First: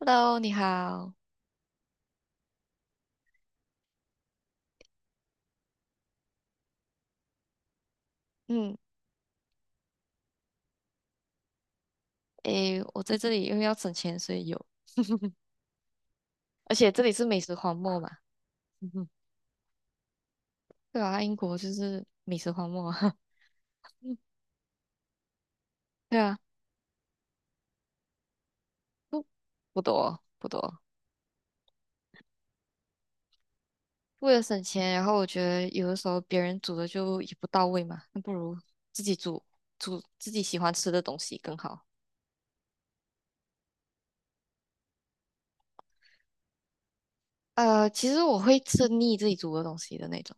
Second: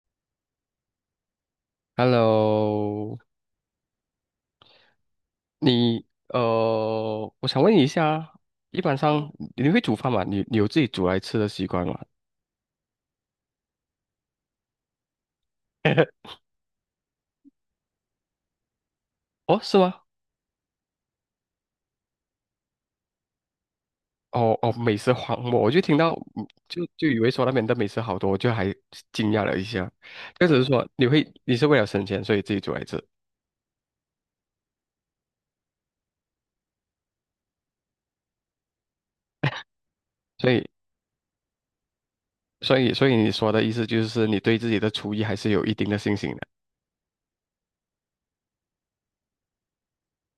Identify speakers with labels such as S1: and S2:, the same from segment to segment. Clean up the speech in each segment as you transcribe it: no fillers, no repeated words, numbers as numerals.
S1: Hello，你好。
S2: Hello，你我想问你一下，
S1: 嗯，
S2: 一般上你会煮饭吗？你有自己煮来吃的习惯吗？
S1: 诶，我在这里因为要省钱，所以有，而且这里是美食荒漠嘛。
S2: 哦，是吗？
S1: 对啊，英国就是美食荒漠。嗯
S2: 哦哦，美食荒漠，我就听到。
S1: 对啊，
S2: 就以为说那边的美食好多，我就还
S1: 不
S2: 惊讶了一
S1: 不
S2: 下。
S1: 多
S2: 就
S1: 不
S2: 只是
S1: 多。
S2: 说你会，你是为了省钱，所以自己煮来吃，
S1: 为了省钱，然后我觉得有的时候别人煮的就也不到位嘛，那不如自己煮，煮自己
S2: 所
S1: 喜
S2: 以
S1: 欢吃的东西更好。
S2: 所以你说的意思就是你对自己的厨艺还是有一定的信心的。
S1: 其实我会吃腻自己煮的东西的那种。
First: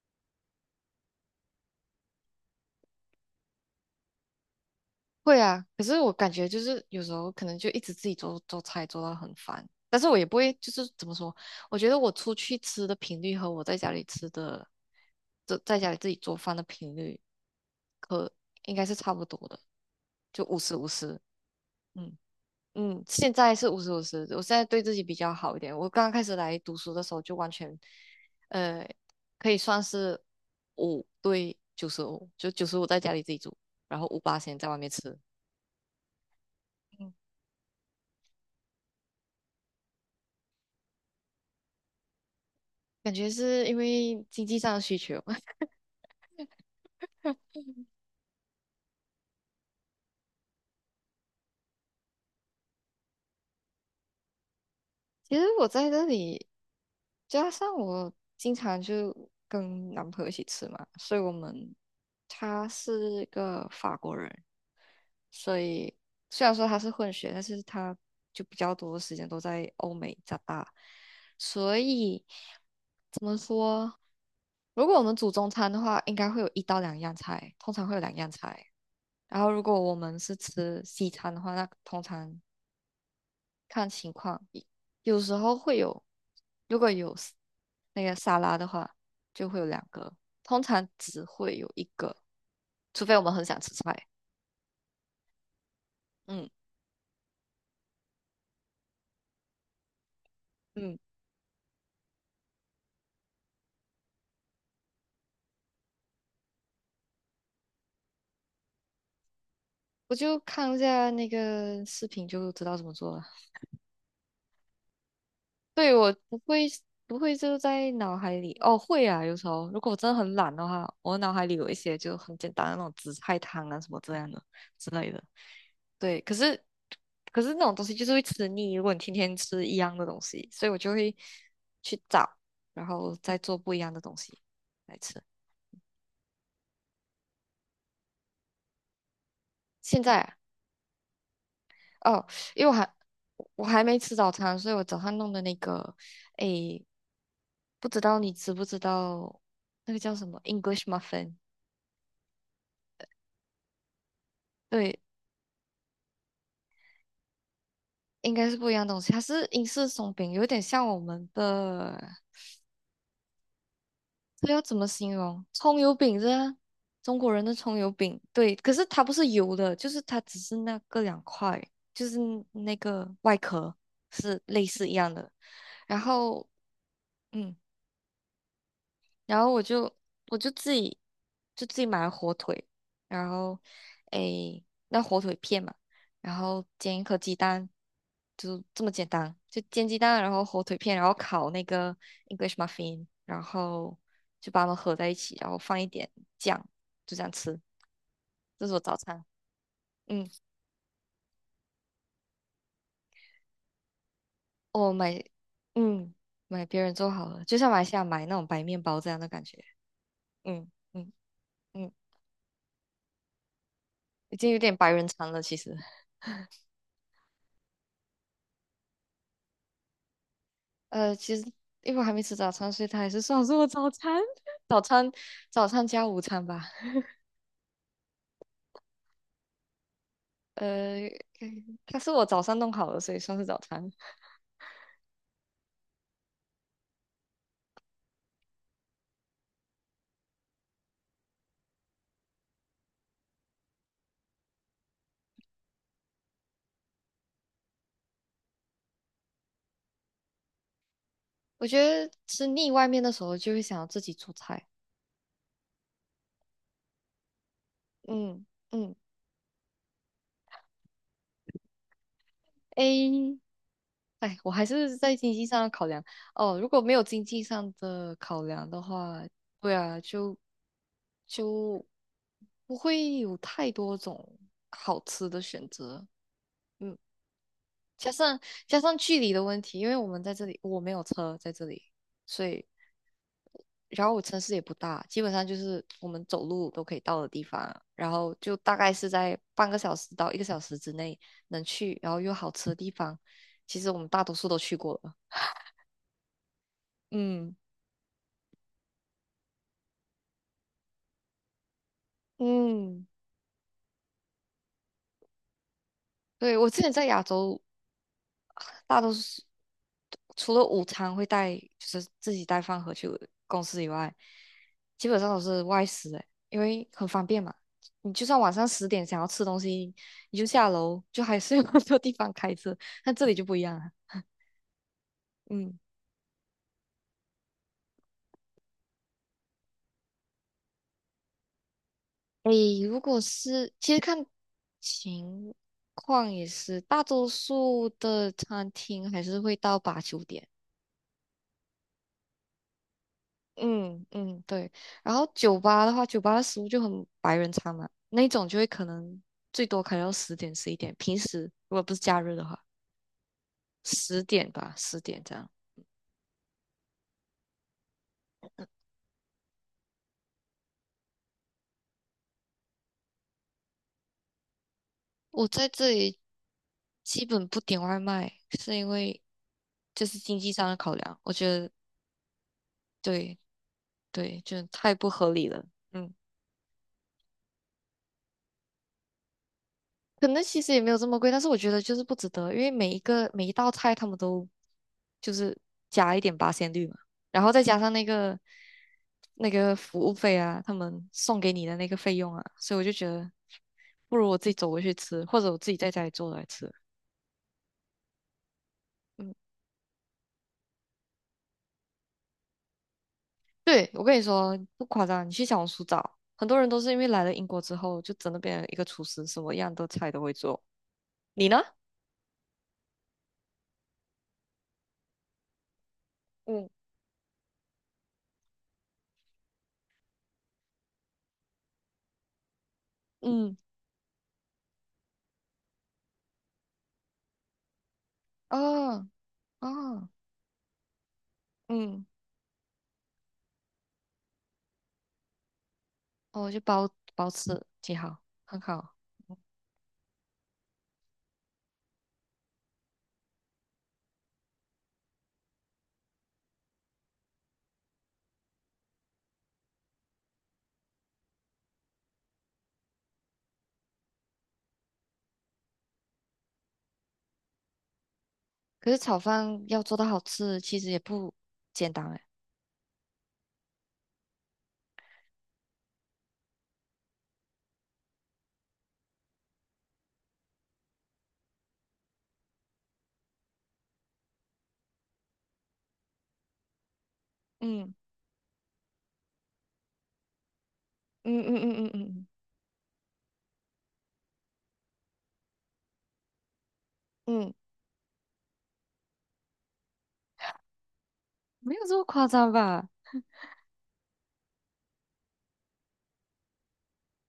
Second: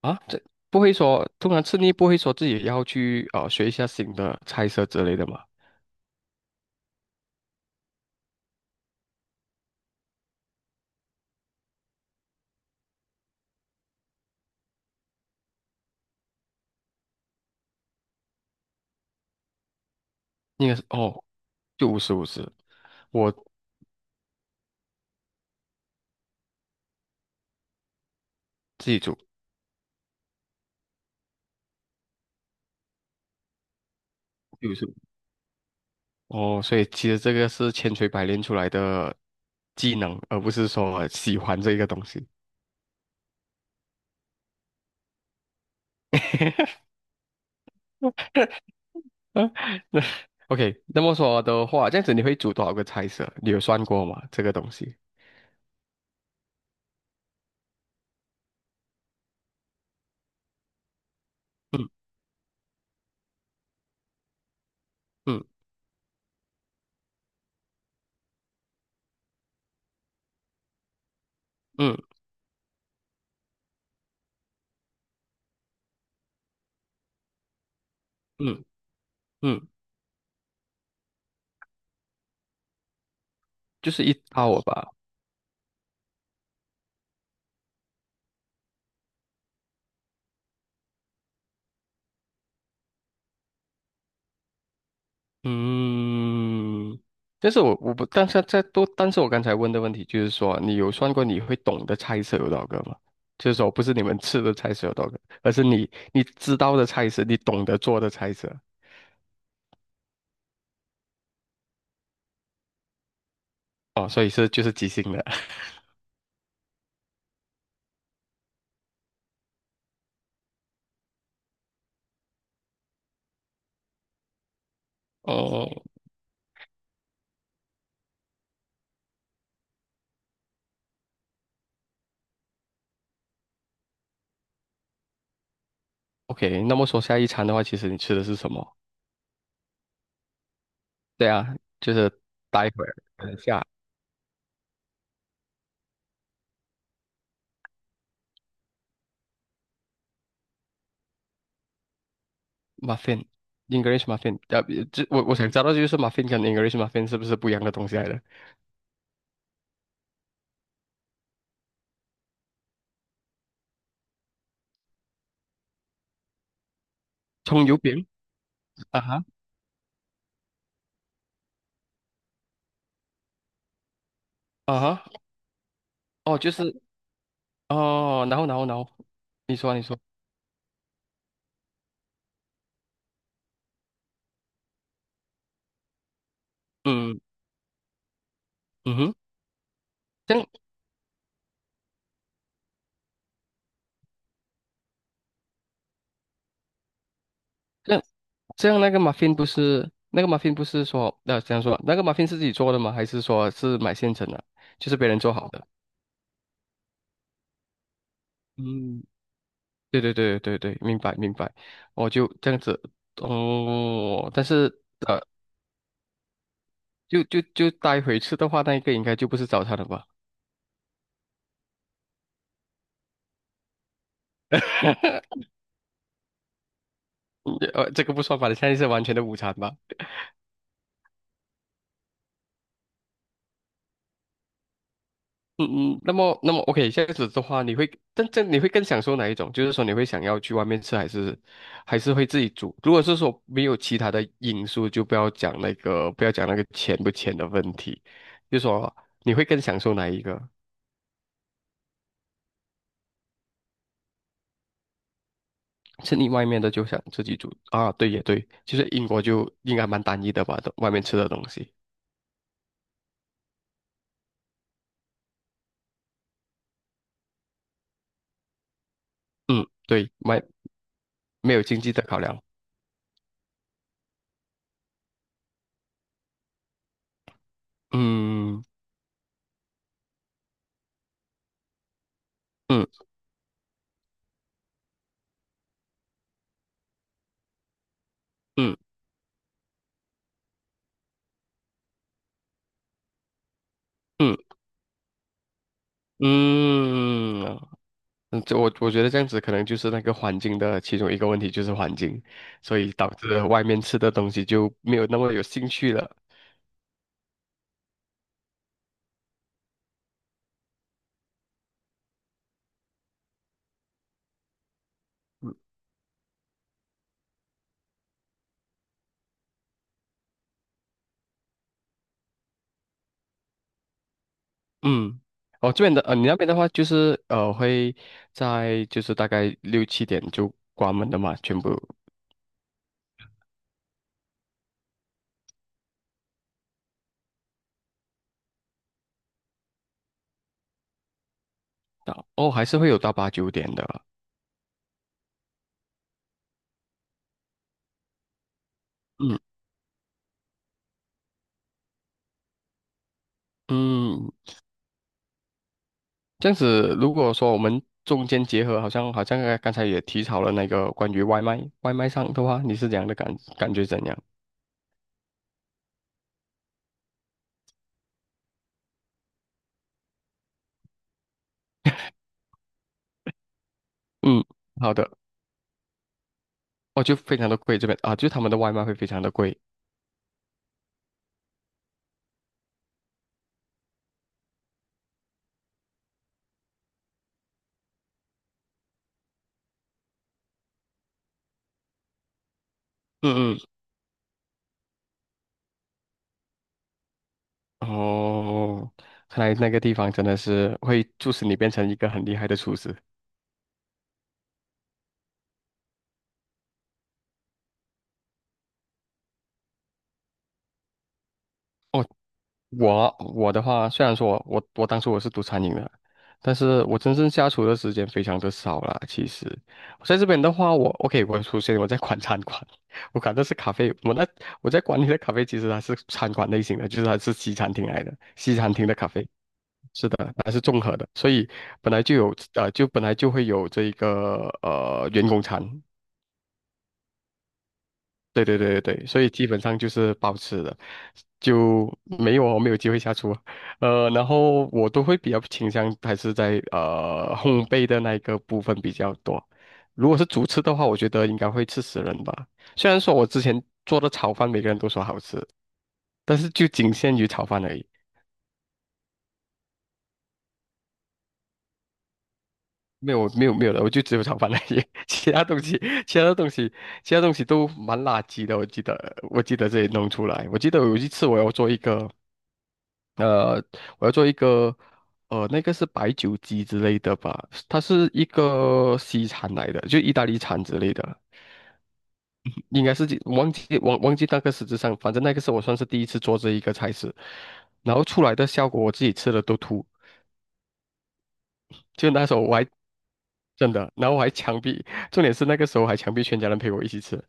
S2: 啊？这不会说，通常吃腻不会说自己要去学一下新的菜色之类的吗？
S1: 会啊，可是我感觉就是有时候可能就一直自己做做菜做到很烦，但是我也不会就是怎么说，我觉得我出去吃的频率和我在家里吃的，在家里自己做饭的频率，可应该是差不多的，就五
S2: 应
S1: 十
S2: 该是
S1: 五十，
S2: 哦，就五十
S1: 嗯
S2: 五十。
S1: 嗯，现
S2: 我
S1: 在是五十五十，我现在对自己比较好一点，我刚刚开始来读书的时候就完全，呃，
S2: 自己煮
S1: 可以算是5对95，就九十五在家里自己煮，然后五八先在
S2: 就五
S1: 外
S2: 十
S1: 面
S2: 五。
S1: 吃。
S2: 哦，所以其实这个是千锤百炼出来的技能，而不是说喜欢这个东西。
S1: 感觉是因为经济上的需求。
S2: 嗯那 OK,那么说的话，这样子你会煮多少个菜色？你有算过吗？这个东西？
S1: 其实我在这里，加上我经常就跟男朋友一起吃嘛，所以我们
S2: 嗯
S1: 他是个法国人，
S2: 嗯
S1: 所以虽然说他是混血，但是他就比较多的时间都在欧美长大，所
S2: 嗯
S1: 以怎么说？如果我们煮中餐的话，应该会有一到两样菜，通常会有两样
S2: 嗯
S1: 菜。然后，如
S2: 嗯。
S1: 果我们是吃西餐的话，那通常看
S2: 就是
S1: 情
S2: 一
S1: 况，
S2: 套吧。
S1: 有时候会有，如果有 那个沙拉的话，就会有两个，通常只会有一个，除非我们很想吃菜。嗯
S2: 嗯，但是我不，但是在多，但是我刚才问的问题就是说，你有
S1: 嗯，
S2: 算过你会懂的菜色有多少个吗？就是说，不是你们吃的菜色有多少个，而是你你知道的菜色，你懂得做的菜色。
S1: 我就看一下那个视频就知道怎么做了。
S2: 哦，所以是就是即兴的。
S1: 对，我不会就在脑海里，哦，会啊，有时候如果我真的很懒的话，我脑海里有一些就很简单的那种紫菜汤啊什么这样的之类的。
S2: 哦
S1: 对，可是那种东西就是会吃腻，如果你天天吃一样的东西，所以我就会去找，然后再做不一样的东西来吃。
S2: ，OK,那么说下一餐的话，其实你吃的是什么？
S1: 现在啊
S2: 对啊。就是
S1: 哦，因为
S2: 待
S1: 我
S2: 会
S1: 还
S2: 儿等一
S1: 我
S2: 下
S1: 还没吃早餐，所以我早上弄的那个，诶，不知道你知不知道那个叫什么 English muffin？
S2: muffin English muffin,
S1: 对，
S2: 这我我想知道就是 muffin 跟 English muffin 是不是不一样的东西来的？
S1: 应该是不一样的东西，它是英式松饼，有点像我们的。这要怎么形容？葱油饼是啊，中国人的
S2: 葱
S1: 葱
S2: 油
S1: 油
S2: 饼，
S1: 饼，对，可是
S2: 啊
S1: 它不
S2: 哈。
S1: 是油的，就是它只是那个两块，就是那个外壳是类
S2: 啊
S1: 似一
S2: 哈，
S1: 样的。然
S2: 哦，
S1: 后，
S2: 就是。
S1: 嗯，
S2: 哦，然后，
S1: 然后
S2: 你
S1: 我
S2: 说你
S1: 就
S2: 说，
S1: 我就自己买了火腿，然后诶，那火腿片嘛，然后煎一颗
S2: 嗯
S1: 鸡蛋，就这么
S2: 嗯
S1: 简
S2: 哼。
S1: 单，就煎鸡蛋，然
S2: 这
S1: 后
S2: 样
S1: 火腿片，然后烤那个 English muffin，然后就把它们合在一起，然后放一点酱，就这样吃，
S2: 这样
S1: 这
S2: 这
S1: 是我
S2: 样那
S1: 早
S2: 个 m
S1: 餐。
S2: u 不是那
S1: 嗯，
S2: 个 m u 不是说这样说那个 m u 是自己做的吗？还是说是买现成的，就
S1: 我
S2: 是别人
S1: 买，
S2: 做好的？
S1: 嗯，买别人做好了，就像马来西亚买那种白面包
S2: 嗯，
S1: 这样的感觉。
S2: 对对对对
S1: 嗯
S2: 对，明
S1: 嗯
S2: 白明白。
S1: 嗯，
S2: 我就这样子哦，
S1: 已
S2: 但
S1: 经有点
S2: 是
S1: 白人
S2: 呃
S1: 餐了，其实。
S2: 就待会吃的话，那一个应该就不是早餐了吧？
S1: 其实因为我还没吃早餐，所以它还是算是我早餐，早餐，早餐加午餐吧。
S2: 这个不算吧，现在是完全的午餐吧？
S1: 呃，它是我早上弄好的，所以算是早餐。
S2: 嗯嗯，那么 OK,这样子的话，你会更享受哪一种？就是说你会想要去外面吃，还是还是会自己煮？如果是说没有其他的因素，就不要讲那个钱不钱的问题，就说你会更享受哪一个？
S1: 我觉得吃腻外面的时候，就会想要自己做菜。
S2: 是你外面的就想自己煮啊？对也
S1: 嗯
S2: 对，其实
S1: 嗯
S2: 英国就应该蛮单一的吧，都外面吃的东西。
S1: ，A，哎，我还是在经济上的考量。哦，如果没有经济上的考量的话，
S2: 嗯，
S1: 对啊，
S2: 对，
S1: 就
S2: 外没有经
S1: 就
S2: 济的考量。
S1: 不会有太多种好吃的选择。加上
S2: 嗯
S1: 加上距离的问题，因为我们在这里，我没有车在这里，所以
S2: 嗯
S1: 然后我城市也不大，基本上就是我们走路都可以到的地方啊，然后就大
S2: 嗯
S1: 概是在半个小时到一个小时之内能去，然后又好吃的地方，其实我们大多
S2: 嗯
S1: 数都去过了。嗯
S2: 嗯。嗯，这我觉得这样子可能就是那个环境的其中一个问题，就是环境，所以
S1: 嗯，
S2: 导致外面吃的东西就没有那么有兴趣了。
S1: 对，我之前在亚洲大多数除了午餐会带，就是自己带饭盒去公司以外，基本上都是外食诶，因为很方便嘛。你就算晚上十点想要吃东西，你就下楼，就还是 有很多地方开车。但这里就不一样了，
S2: 嗯，哦，
S1: 嗯，
S2: 这边的你那边的话就是会在就是大概六七点就关门的嘛，全部
S1: 诶，如果是其实看情况也是，大多数的餐厅还是会到8、9点。
S2: 到哦还是会有到八九点的。
S1: 嗯嗯，对。然后酒吧的话，酒吧的食物就很白人餐嘛，那种就会可能
S2: 嗯
S1: 最多开到10点11点。平时如果不是假日的话，十
S2: 嗯，
S1: 点吧，十点这样。
S2: 这样子如果说我们中间结合，好像好像刚才也提到了那个关于外卖上的话，你是怎样的感觉怎样？
S1: 我在这里基本不点外卖，是因为就是经济上的考量，我觉得对对，
S2: 嗯，
S1: 就太
S2: 好
S1: 不
S2: 的。
S1: 合理了。嗯。
S2: 哦，就非常的贵这边啊，就他们的外卖会非常的贵。
S1: 可能其实也没有这么贵，但是我觉得就是不值得，因为每一道菜他们都就是加一点八仙绿嘛，然后再加上那个服务费啊，他们送给你的那个费用啊，所以我就觉得
S2: 嗯
S1: 不如我自己走过去吃，或者我自己在家里做来吃。
S2: 嗯，哦，
S1: 嗯，
S2: 看来那个地方真的是会促使你变成一个很厉害的厨师。
S1: 对，我跟你说不夸张，你去小红书找，很多人都是因为来了英国之后就真的变成一个厨师，什么样的菜都会做。你呢？
S2: 哦，我我的话，虽然说我当初我是读餐饮的，但
S1: 嗯，
S2: 是我真正下厨的时间非常的少啦。其实我在这边的话，我 OK,我首先我在管餐馆，我管的是
S1: 嗯，
S2: 咖啡，我在管理的咖啡其实它是餐馆类型的，就是它是西餐厅来的，西餐厅的咖
S1: 哦
S2: 啡。是
S1: 哦，
S2: 的，还是综合的，所以本来
S1: 嗯。
S2: 就有就本来就会有这一个员工餐，
S1: 哦，就包吃挺好，
S2: 对对
S1: 很
S2: 对对
S1: 好。
S2: 对，所以基本上就是包吃的，就没有我没有机会下厨。然后我都会比较倾向还是在烘焙的那一个部分比较多。如果是主吃的话，我觉得应该会吃死人吧。虽然说我之前做的炒饭每个人都说好吃，但是就仅限于炒饭而已。
S1: 可是炒饭要做到好吃，其实也不简单哎。
S2: 没有没有没有的，我就只有炒饭那些，其他东西其他东西都蛮垃圾的，我记得这里弄出来，我记得有一次呃我要做一个那个是白酒鸡之类的吧，它
S1: 嗯
S2: 是一个西餐来的，就意大利餐之类的。
S1: 嗯嗯嗯嗯嗯
S2: 应该是忘记那个实质上，反正那个是我算是第一次做这一个菜式，
S1: 嗯，
S2: 然后出来的效果我自己吃了都吐。
S1: 没有这么
S2: 就那
S1: 夸
S2: 时候
S1: 张
S2: 我还
S1: 吧？
S2: 真的。然后我还强逼，重点是那个时候还强逼全家人陪我一起吃，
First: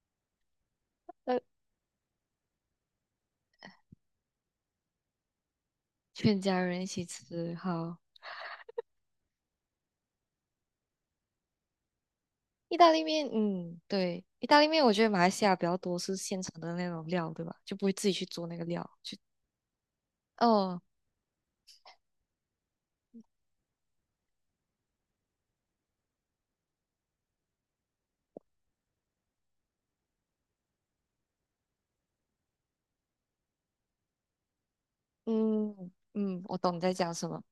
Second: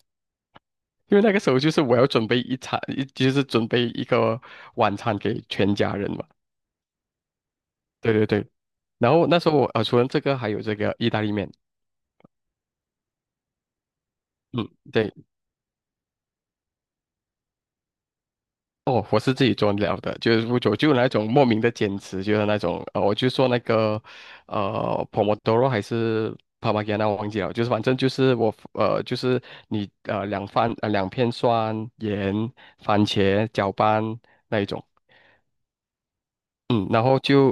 S2: 因为那
S1: 呃，
S2: 个时候就是我要准备一餐，就是准备一个晚餐给全家人嘛。
S1: 全家人一起吃，好。
S2: 对对对。然后那时候我除了这个还有这个意大利面，
S1: 意大利面，嗯，对，意大利
S2: 嗯，
S1: 面，我觉得
S2: 对。
S1: 马来西亚比较多是现成的那种料，对吧？就不会自己去做那个料。
S2: 哦，
S1: 去，
S2: 我是自己做了的，就是我就
S1: 哦，
S2: 就那种莫名的坚持，就是那种我就做那个Pomodoro 还是 p a r m g a n a 我忘记了，就是反正就是我就是你两片蒜盐番茄搅拌那一种。
S1: 嗯嗯，我懂你
S2: 嗯，
S1: 在
S2: 然
S1: 讲
S2: 后
S1: 什么。
S2: 就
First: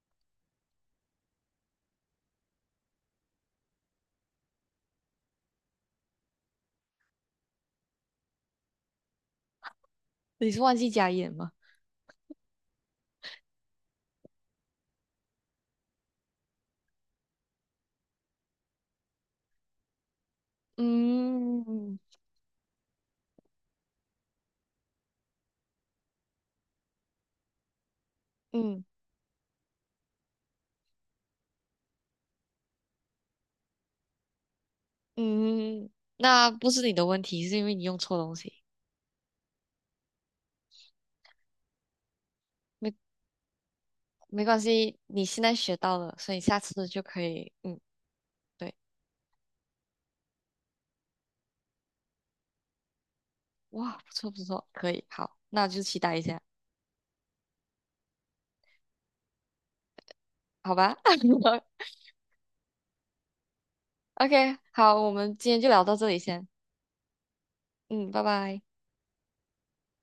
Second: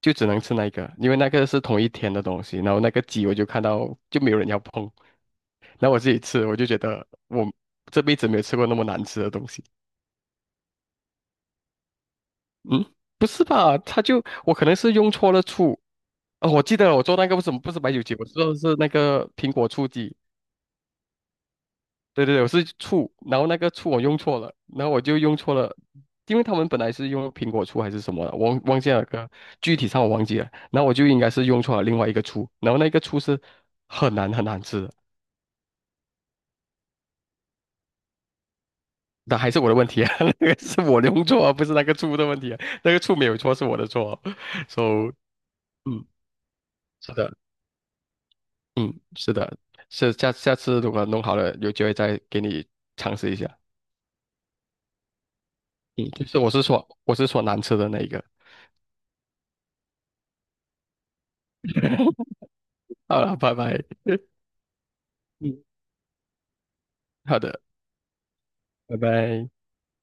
S2: 就只能吃那个，因为那个是同一天的东西，然后那个鸡我就看到就没有人要碰，然后我自己吃，我就觉得我这辈子没有吃过那么难吃的东西。
S1: 你是忘记加盐吗？
S2: 嗯，不是吧？他就我可能是用错了醋。哦，我记得了我做那个为什么不是白酒鸡，我做的是那个苹果醋鸡。
S1: 嗯嗯
S2: 对对对，我是醋，然后那个醋我用错了，然后我就用错了，因为他们本来是用苹果醋还是什么的，我忘忘
S1: 嗯，
S2: 记了个具体上我忘记了，然后我就应该是用错了另外一个醋，然后那个醋是很难很难吃的，
S1: 嗯嗯那不是你的问题，是因为你用错东西。
S2: 那还是我的问题啊。那个是我用错啊，不是那个醋的问题啊，
S1: 没
S2: 那个醋没有错是我的错啊
S1: 没关系，
S2: ，so
S1: 你现在学到
S2: 嗯，
S1: 了，所以下次就
S2: 是
S1: 可
S2: 的。
S1: 以，嗯，对，
S2: 嗯，是的，是下次如果弄好了，有机会再给你尝试一下。
S1: 哇，不错不错，可以，好，那就期
S2: 嗯，
S1: 待一
S2: 就是
S1: 下，
S2: 我是说我是说难吃的那一个。
S1: 好吧
S2: 好了，拜拜。
S1: ？OK，好，我们今天
S2: 嗯，
S1: 就聊到这里先，
S2: 好的，
S1: 嗯，拜拜。
S2: 拜拜。